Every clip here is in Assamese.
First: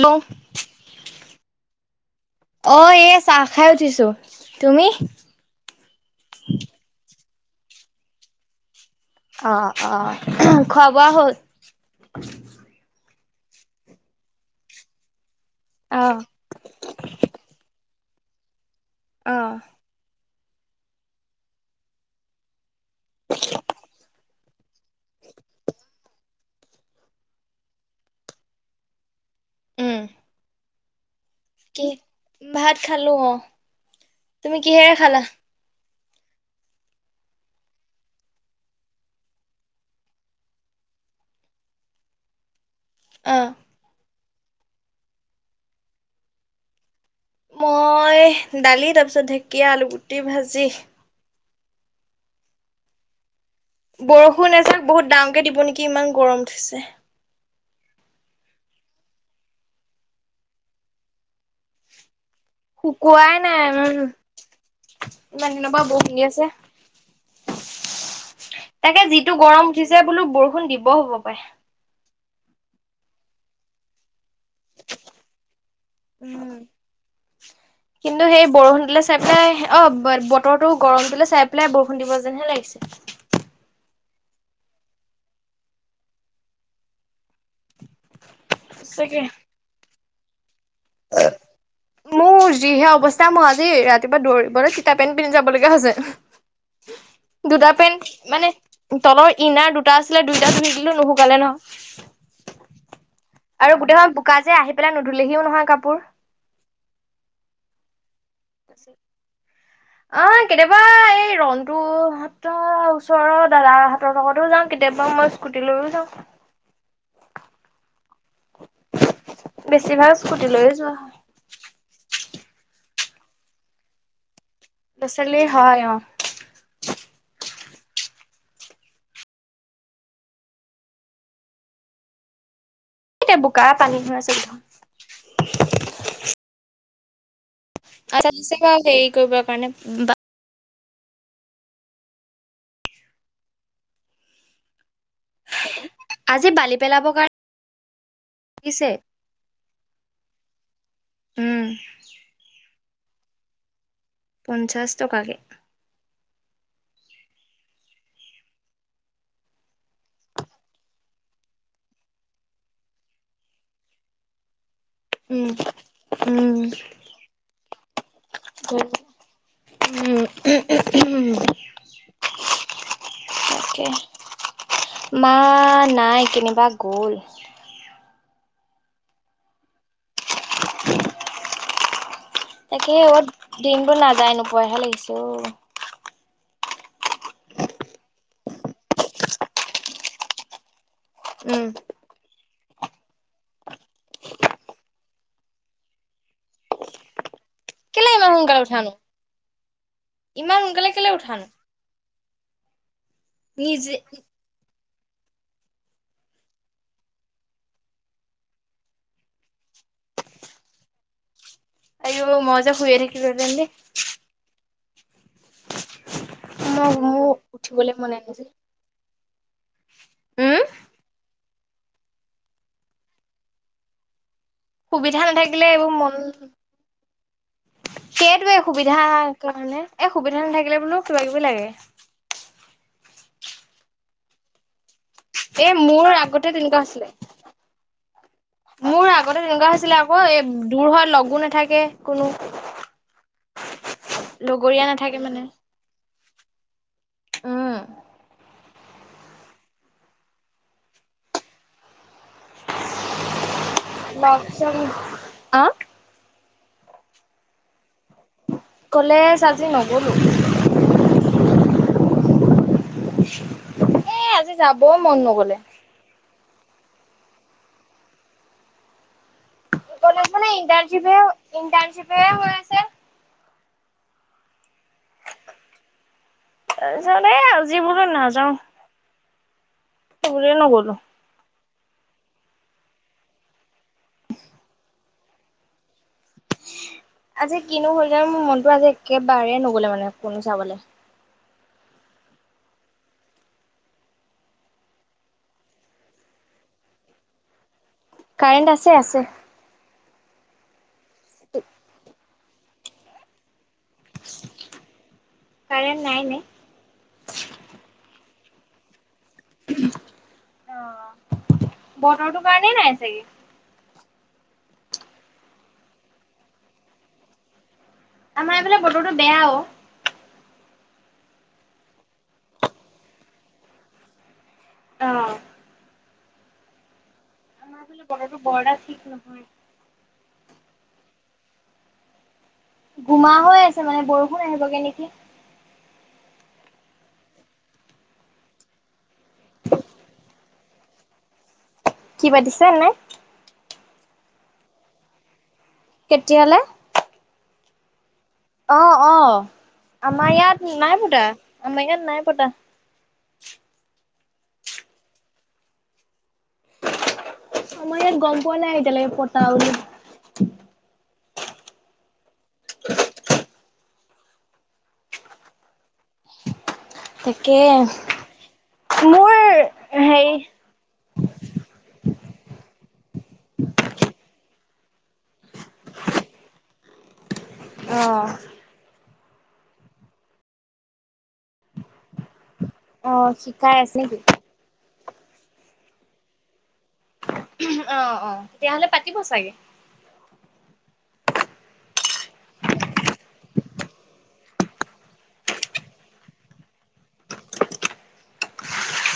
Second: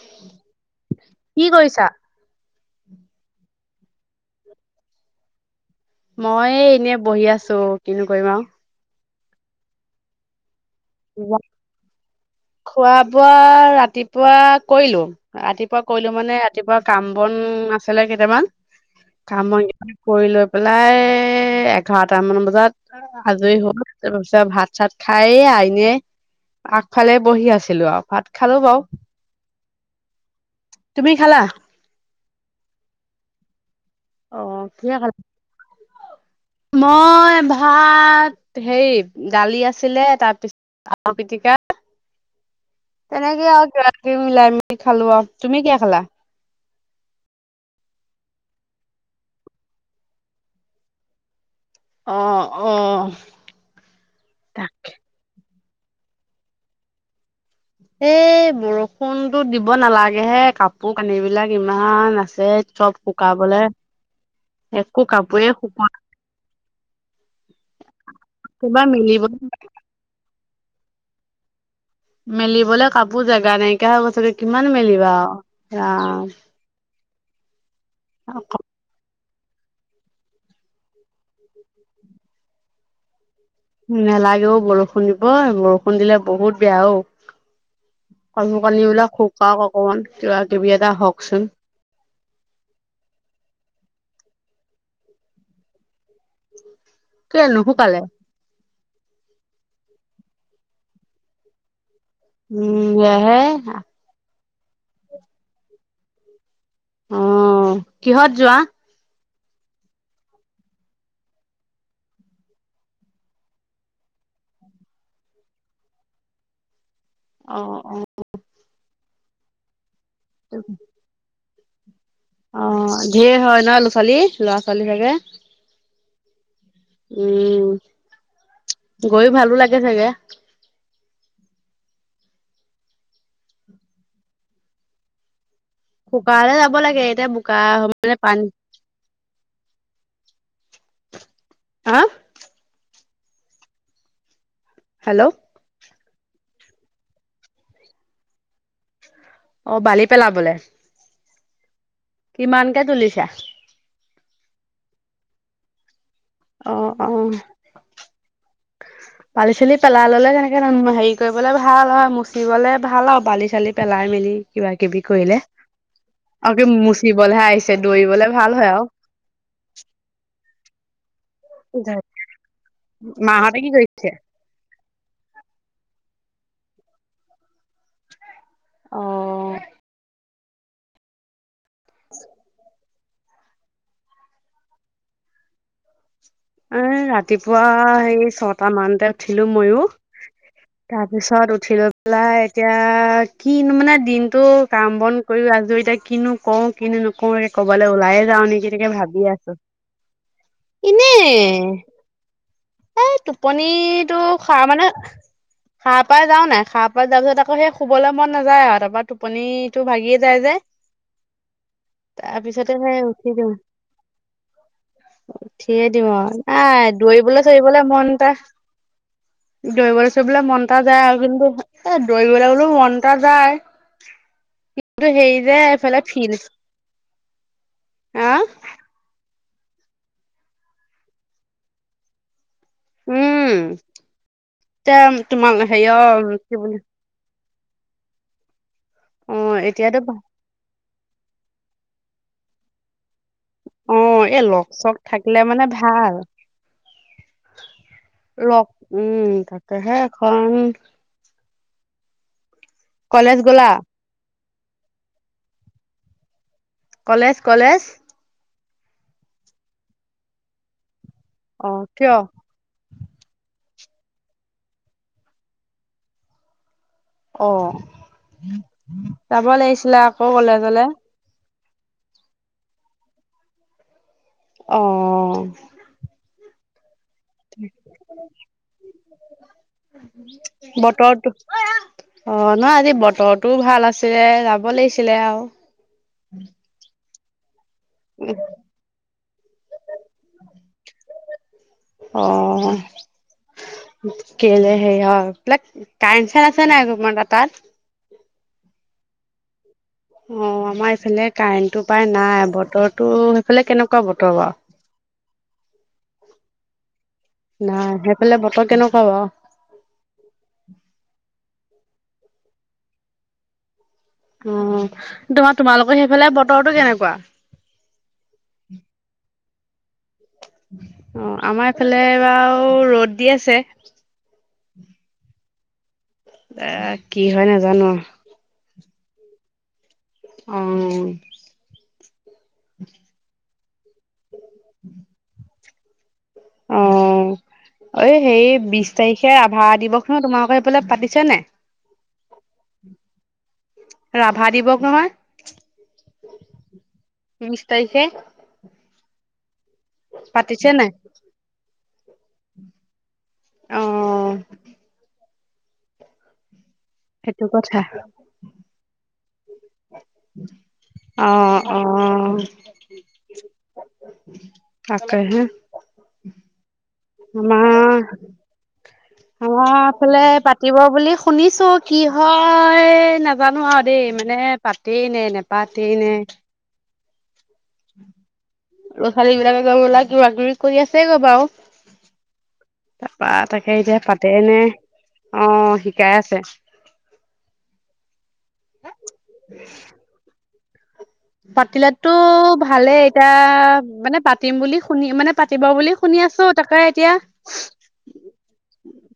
হেল্ল' কি কৰিছ? অ এ চাহ খাই উঠিছো। তুমি? মই এনেই বহি আছো। চো কিনো কৰিম আও। অ অ খোৱা বোৱা হ'ল? খোৱা বোৱা ৰাতিপুৱা কৰিলো। ৰাতিপুৱা কৰিলো অ' মানে ৰাতিপুৱা কাম বন আছে। ফালে কেইটামান অ'। কামই কৰি লৈ পেলাই এঘাৰটামান বজাত আজৰি হলো। তাৰ পিছত ভাত চাত খাই আইনে আ ফালে বহি আছিলো আও। ভাত খালো বাৰু উম তুমি খালা? কি ভাত খালো অ। তুমি অ' কিহে কিহেৰে খালা? মই ভাত হেৰি দালি আছিলে, তাৰপিছত আলু পিটিকা। অ তেনেকে আও মিলাই মিলি খালো আও। তুমি কি খালা? মই দালি তাৰ পিছত ঢেকীয়া, আলুগুটি ভাজি। অহ অহ। বৰষুণে চও বহুত দাম কে দিব নেকি। কি ইমান গৰম উঠিছে। এ বৰষুণতো দিব নালাগে হে কাপোৰ কানি বিলাক ইমান আছে। চব শুকুৱাই শুকাবলে নাই উ ইমান একো কাপোৰে দিনৰ শুকোৱা পৰা বৰষুন্দি আছে কিবা তাকে মেলিব যিটো গৰম উঠিছে বোলো বৰষুণ। বৰষুণৰ দিব হ'ব পাৰে। মেলিবলৈ কাপোৰ জোগা নাইকা হৈ গছ কিমান মেলিবা। ৰাম। উ কিন্তু সেই বৰষুণ দিলে। চাই পেলাই অ বতৰটো গৰম দিলে চাই পেলাই বৰষুণ দিব যেনহে লাগিছে। নেলাগে অও বৰষুণ দিব বৰষুণ দিলে বহুত বেয়া অঔ। কাপোৰ কানিবিলাক সঁচাকে শুকও অকমান। যোৱা। দূবি আদা হওকচোন মোৰ যিহে অৱস্থা মই আজি ৰাতিপুৱা দৌৰিবলৈ তিতাপ পেণ্ট পিন্ধি যাব লগগীয়া কেলে হৈছে। দুটা নুশুকালে পেন্ট মানে তলৰ ইনাৰ দুটা আছে। ছিলে দুইটা ধুৰিকিলো নুশুকালে ন। উম সেয়াহে আৰু গোটেইখন বোকা যে আহি পেলাই নুধুলেহিও নহয় কাপোৰ। কাপোবোৰ। অহ। কিহত যোৱা। আহ কেতিয়াবা এই ৰনটোুৰ হাতৰ ওচৰৰ দাদা হতৰ লগতো যাওঁ কেতিয়াবা মই স্কুটি লৈও যাওঁ। অ, অ। বেছি ভাগ। স্কুটি লৈয়ে যোৱা হয়। অ ধঢেৰ হয় নহ ল'ৰা ছোৱালী। ল'ৰা ছোৱালী ল'ৰা চাগে ছোৱালী হয় অ। উম গৈ ভালো লাগে চাগে। এয়া বোকা পানী ভৰাই চিলো। শুকে যাব লাগে এতিয়া। বোকা মানে পানী হেৰি কৰিব কাৰণে। হাঁ হেল্ল'। আজি বালি পেলাবৰ কাৰণে দিছে। অ বালি পেলাবলে। উম। কিমান? কে তুলিছা? পঞ্চাছ টকাকে। অ অ বালি চালি পেলাই ললে তেনেকে হেৰি কৰিবলে ভাল হয় মচিবলে ভাল আৰু বালি চালি পেলাই মেলি। কিবা কিবি কৰিলে উম। উম, আৰু মুচিবলৈহে আহিছে দৌৰিবলে ভাল হয় আৰু। উমম মাহঁতে কি তাকে কৰিছে মাঁ নাই কেনিবা গ'ল অঁ। উম। [inaudible] [inaudible] তাকে, অত দিনবোৰ নাযায় নোপোৱহে লাগিছো। এ, ৰাতিপুৱা সেই ছটা মানতে উঠিলো ময়ো। তাৰ পিছত উম, উঠি লৈ পেলাই এতিয়া কিনো মানে দিনটো কাম বন কৰি আজৰি এতিয়া কিনো কও কিনো নকো ক'বালৈ কেলে ওলাই। ইমান যাওঁ সোনকালে নেকি তাকে উঠানো ভাবি আছো ইমান সোনকালে এনে। কেলে উঠানো এ। এই নিজে টোপনিতটো হয় মানে হাঁ পাই যাওঁ নাই, হা পাই যোৱা পিছত আকৌ সেই শুবলৈ মন নাযায়। আৰু তাৰপৰা টোপনিটো ভাগিয়ে যায় যে। তাৰ অয়' মই যে পিছতে হুই থাকিলো হেতেন দেই কৰি হয়। দিম নাই মোৰ দৌৰিবলৈ ধৰিবলৈ উঠিবলৈ মন মনে এটা। নাযায় দৌৰিবলৈ চৰিলৈ উম, মন এটা যায় আৰু কিন্তু এ দৌৰিবলৈ বোলেও মনশ্ৰএটা যায়। কিন্তু সুবিধা হেৰি যে নাথাকিলে এইবোৰ এইফালে মন, ফিল্ড হা সেইটোৱে সুবিধা। স কাৰণে এই সুবিধা নাথাকিলে বোলো কিবা, কিবি লাগে। উম। এতি, তোমাৰ এ হেৰি মোৰ অঁ, আগতে কি তেনেকুৱা বুলি হৈছিলে [unintelligible] মোৰ অ আগতে তেনেকুৱা হৈছিলে এতিয়াতো ভা আকৌ এ দূৰ হোৱাৰ লগো নাথাকে। কোনো [unintelligible] অঁ, এই লগ লগৰীয়া চক নাথাকে থাকিলে মানে ভাল। ৰ উম, তাকে হে, এখন হয় [inaudible] কলেজ গলা। কচ আহ। কলেজ-কলেজ? কলেজ আজি নগলো। অঁ, কিয়? এ, আজি যাব মন নগলে। অঁ। যাব লাগিছিলে, আকৌ কলেজলে। ইণ্টাৰনশিপ এ ম আছে। অ। হ। জেই আজিবলৈ নাযাও। বুলিয়ে নগলো। বতৰ অ নহয় আজি বতৰটোও ভাল আছে যাব লাগিছিল ছিলে আৰু আজি কিনো হল জানো মোৰ মনতো আজি একেবাৰে নগলে মানে কোনো চাবলৈ অ কেলে সেৰি অ পাক কাইন চাইন আছে নাই তম তাত কাৰেণ্ট আছে আছে অ আমাৰ এইফালে কাৰেণ্টটো পায় নাই বতৰত টো সেইফালে কেনেকুৱা বতৰ কাৰেণ্ট নাই নে আৰু নাই সেইফালে বত পা কেনেকা বা অ বতৰটো কাৰণেই নাই চাগে অ তোমাৰ তোমালোকৰ সেইফালে বতৰটো কেনেকুৱা আমাৰ এইফালে বতৰো বেয়াও অ আমাৰ এইফালে বাৰু ৰ'দ দি আছে অ অ কি হয় আমাৰ নাজানো এইফালে বতৰটো বৰ এটা ঠিক নহয় অ গোমা হৈ আছে মানে বৰষুণ আহিবগে নেকি অ অ সেই বিশ তাৰিখে আভা দিৱস নয় তোমালোক সেইফালে পাতিছে নে কি পাতিছো নাই ৰাভা দিৱস নহয় কেতিয়ালে বিছ তাৰিখে অ', অ', আমাৰ ইয়াত নাই বুতা আ মক নাই পতা অ [inaudible] সেইটো কথা আমা ইয়াত গম পোৱা নাই এতিয়ালৈকে পতা আৰু অ অ [inaudible] তাকে হে তাকে অঁ। মোৰ অফালে হেৰি পাতিব বুলি শুনিছো, কি হয় নাজানো আৰু দেই মানে পাতেই নে নেপাতেই নে। অঁ। এইবিলাক গলাকৰি কৰি আছে গৈ বাৰু। তাৰ অ', পৰা শিকাই তাকে আছে এতিয়া নেকি? পাতে নে অ' শিকাই আছে। অঁ-অঁ তেতিয়াহ'লে পাতিব চাগে। পাতিলেটো ভালেই, এতিয়া মানে পাতিম বুলি শুনি, মানে পাতিব বুলি শুনি আছো, তাকে এতিয়া,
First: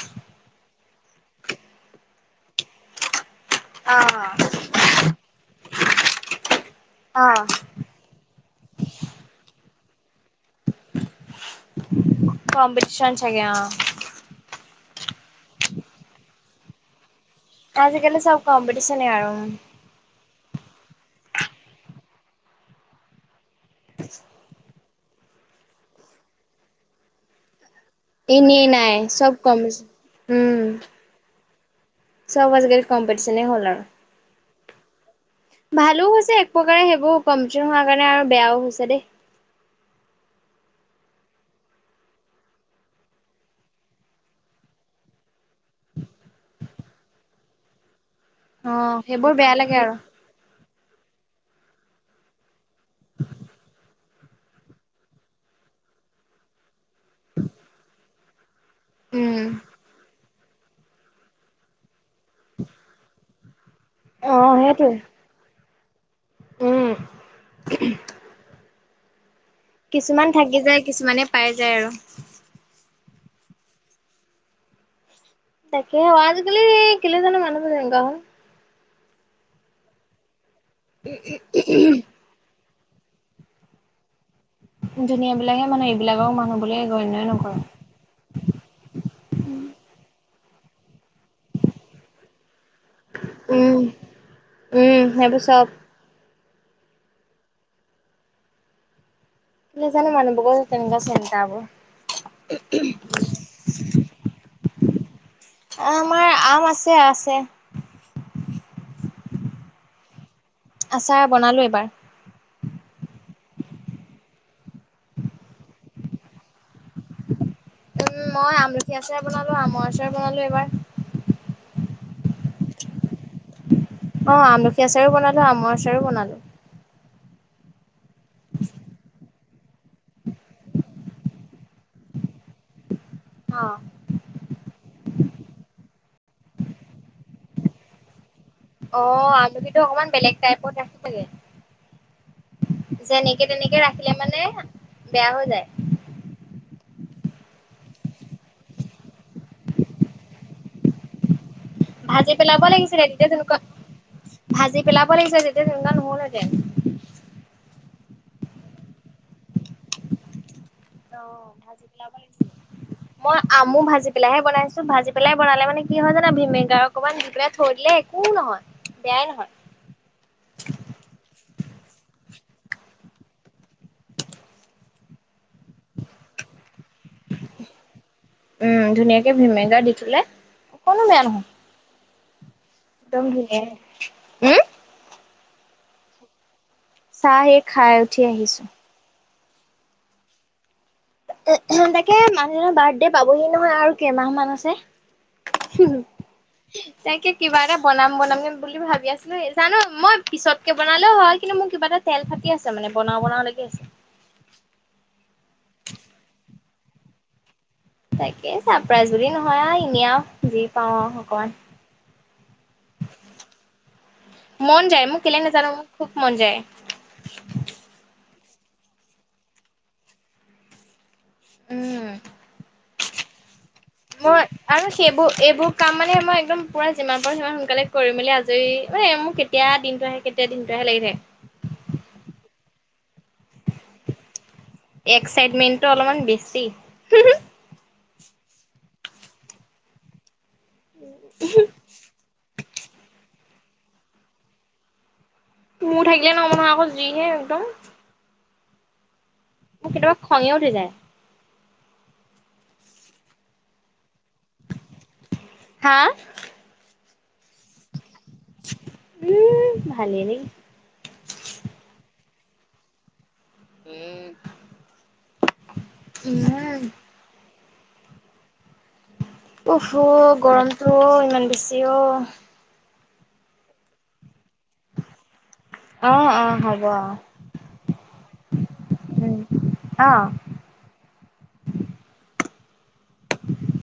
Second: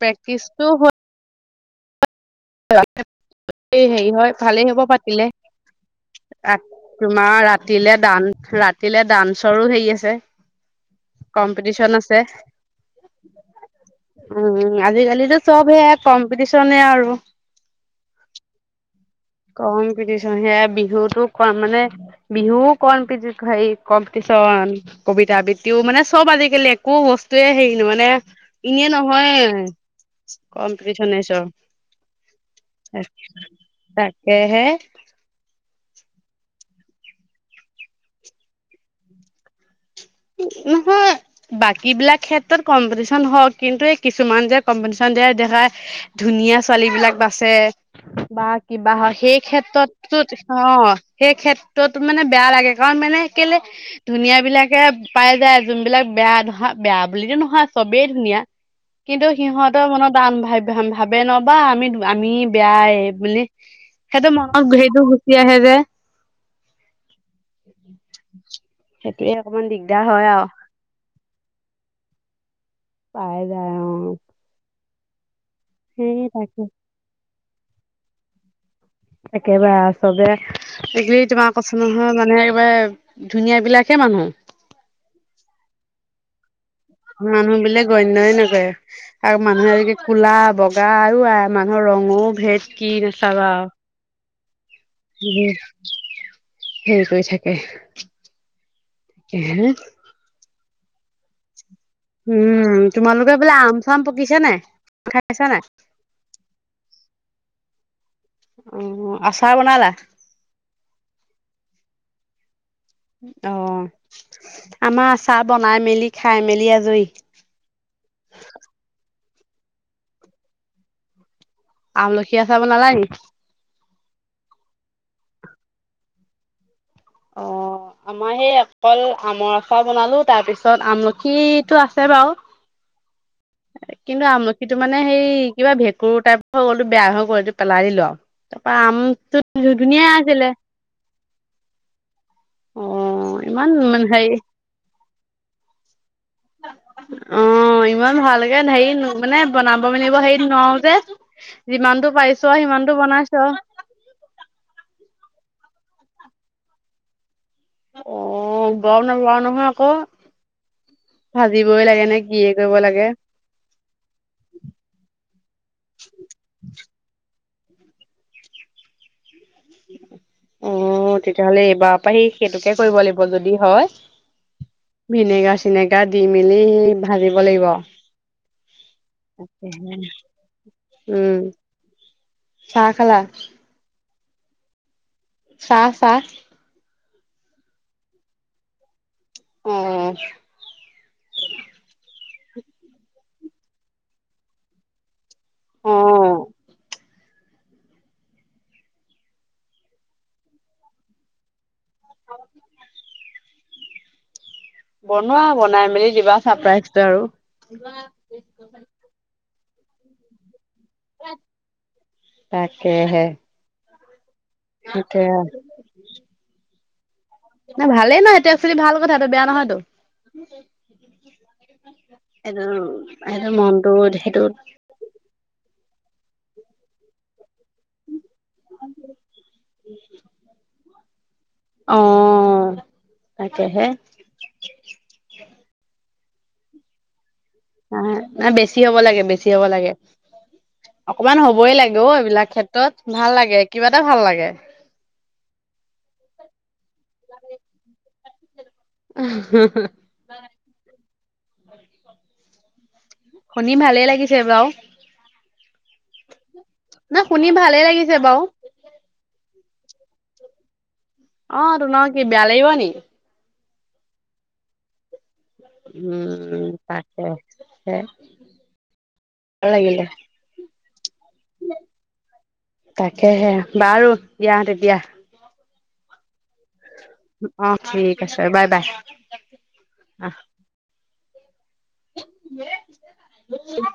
প্ৰেক্টিচটো হ [unintelligible] হেৰি হয় অ', ভালেই হ'ব পাতি দিলে [unintelligible] তোমাৰ অ', ৰাতিলে দান ৰাতিলে ডান্সৰো হেৰি আছে, কম্পিটিশন আছে। কম্পিটিন চাগে, অ' আজিকালি চবহে কম্পিটিশনে আৰু আজিকালি চব কম্পিটিশনে আৰু। কম্পিতিছো সেয়া বিহুতো কম মানে, বিহুও কম পি, হেৰি কম্পিটিশন, কবিতা বৃত্তিও, মানে চব আজিকালি একো বস্তুৱয়ে হেৰি ন মানে এনেই ইয়েই নাই চব নহয়, কম্পিটিচন উম, কম্পিটিচনে চব। চব আজি কালি কম্পিটিশনে হল আৰু। হে-হে ভালো হৈছে এক প্ৰকাৰে সেইবোৰ কম্পিটিশ হোৱাৰ কাৰণে আৰু বেয়াও হৈছে দেই। নহয় বাকী বিলাক ক্ষেত্ৰত কম্পিটিচন হওক কিন্তু এই কিছুমান যে কম্পিটিচন দিয়া দেখা ধুনীয়া ছোৱালী বিলাক বাচে বা কিবা অ', হয়, সেইবোৰ সেই বেয়া লাগে আৰু। ক্ষেত্ৰতটো অঁ সেই ক্ষেত্ৰত মানে বেয়া লাগে, কাৰণ মানে কেলে ধুনীয়া বিলাকে পাই যায়, যোনবিলাক বেয়া ধৰা বেয়া বুলিতো নহয় চবেই ধুনীয়া [inaudible] কিন্তু উম। সিহঁতৰ মনত দান ভ' ভাবে নবা আমি আমি বেয়াই বুলি, সেইহটো অ মনত সেইটোৱে। হেটো গুচি আহে যে উম [inaudible] সেইটোয়ে অকণমান কিছুমান থাকি যায়। কিছুমানে পাই যায় আৰু। পাই যায় অ। তাকে সেই অ' তাকে আজিকালি কেলে জানো মানুহবোৰে গ [unintelligible] একেবাৰে আও চবে এইগিলি তোমাৰ কচো নহয় মানে একেবাৰে ধুনীয়া বিলাকহে মানুহ। ধুনীয়া বিলাকহে মানুহ। এইবিলাক আও মানুহ বুলি গণ্যই নকৰে। মানুহ বুলি গণ্যই নকৰে আৰু মানুহে আজিকালি বগা অ' আই মানুহৰ ৰঙো ভেদ কি চাবা আও উম উম। সেইবোৰ চব। হেৰি কৰি থাকে হে কি জানো মানু বগত তেনেক চিন্তাবো উম তোমালোকে বোলে আম-চাম পকিছে নাই? খাইছা নাই? আমাৰ আম আছে। আছে। অ আচাৰ বনালা? আচাৰ বনালো এবাৰ। অ। আমাৰ আচাৰ বনাই মেলি খাই- মেলি আজৰি। উম মই আমলখি আচাৰ বনালো। আমৰ আচাৰ বনালো এবাৰ। আমলখি আচাব বনালা নি? অ আমলখি আচাৰো বনালো। আমৰ আচাৰো বনালো। অ আমাৰ সেই অকল আমৰ আচাৰ বনালো। তাৰ পিছত আমলখিটো আছে বাৰু। অ কিন্তু আমল -লখিটো মানে হেই কিবা ভেঁকুৰ টাইপ হৈ গ'ল। বেয়া হৈ গ'ল। এইটো পেলাই দিলো আৰু। তাৰপা অ আমটো আমলখিটো ধুনীয়া অকমান বেলেগ আছিলে টাইপত ৰাখিব লাগে অ' যেনেকে ইমান তেনেকে ৰাখিলে হেৰি মানে বেয়া হৈ যায়। অ'হ ইমান ভালকে হেৰি মানে বনাব মেলিব হেৰিত নোৱাউ যে যিমানটো ভাজি পাৰিছো আৰু পেলাব সিমানটো লাগিছিলে তেতিয়া বনাইছো তেনেকুৱা আৰু। ভাজি পেলাব পেলাব লাগিছিলে তেতিয়া তেনেকুৱা নহলহেঁতেন। অ গম নাপাওঁ নহয় আকৌ। অ ভাজিবই ভাজি লাগে পেলাব নে কিয়ে লাগিছিল। কৰিব লাগে। মই আমু ভাজি পেলাইহে বনাইছো। ভাজি পেলাই বনালে মানে কি হয় জানা ভিনেগাৰ অকমান দি পেলাই ধৰিলে একো নহয় বেয়াই নহয় অ' তেতিয়াহ'লে এইবাৰৰ পৰা সেই সেইটোকে কৰিব লাগিব যদি হয় ভিনেগাৰ চনেকা দি মেলি ভাজিব লাগিব উম ধুনীয়াকে ভিনেগাৰ দি থলে উম চাহ খালা? গমঘে [unintelligible] উম চাহ চাহ চাহে খাই উঠি আহিছোঁ অ তাকে মানুহজনৰ বাৰ্থডে পাবহি নহয় আৰু কেইমাহ মান আছে উ অ তেকে কিবা এটা বনাম বনাম বুলি ভাবি আছো ন জানো মই পিছতকে বনালেও হয় কিন্তু মোৰ কিবা এটা তেল ফাটি আছে মানে বন বনাব লে আছে বনোৱা বনাই মেলি দিবা চাৰপ্ৰাইজ আৰু তাকে চ্ৰাপাইজ বুলি নহয় আহ এনে আৰু যি পাওঁ আৰু অকমান তাকেহে মন যায় মোক কেলে সেইটোৱে নাজানো মোক খুব মন যায় ন ভালেই নহ সেইটো একচোৱেলি ভাল কথা এইটো বেয়া নহয়তো উম এইটো এইটো মনটো মই তেখেতে আৰু সেইবোৰ এইবোৰ কাম মানে মই একদম পুৰা যিমান পাৰো সিমান সোনকালে কৰি মেলি আজ এই মোৰ কেতিয়া দিনটো আহে কেতিয়া দিনটো আহে লাগি থাকে অ তাকেহে এক্া [unintelligible] ইটমেণ্টটো অলপমান বেছি ন নাই বেছি হব লাগে বেছি হ'ব লাগে অকমান হ'বই লাগে অ এইবিলাক ক্ষেত্ৰত তত ভাল লাগে কিবা এটা ভাল লাগে মোৰ থাকিলে ন মহ আকৌ জিহে উদ কেতিয়াবা খঙে উঠি যায় শুনি ভালেই লাগিছে বাৰু হা না শুনি ভালে লাগিছে বও ভালে ন অ ত নহ কি বিয়া লাগিব নেকি এই উম তাকে হম উহু গৰম। তুই ইমান বেছি অহ ', তাকেহে বাৰু দিয়াহ তেতিয়া। অহ - অহ হয়। অহ ', ঠিক আছে বাই- বাই উম, অ'। আহ', হ [inaudible] উ [unintelligible]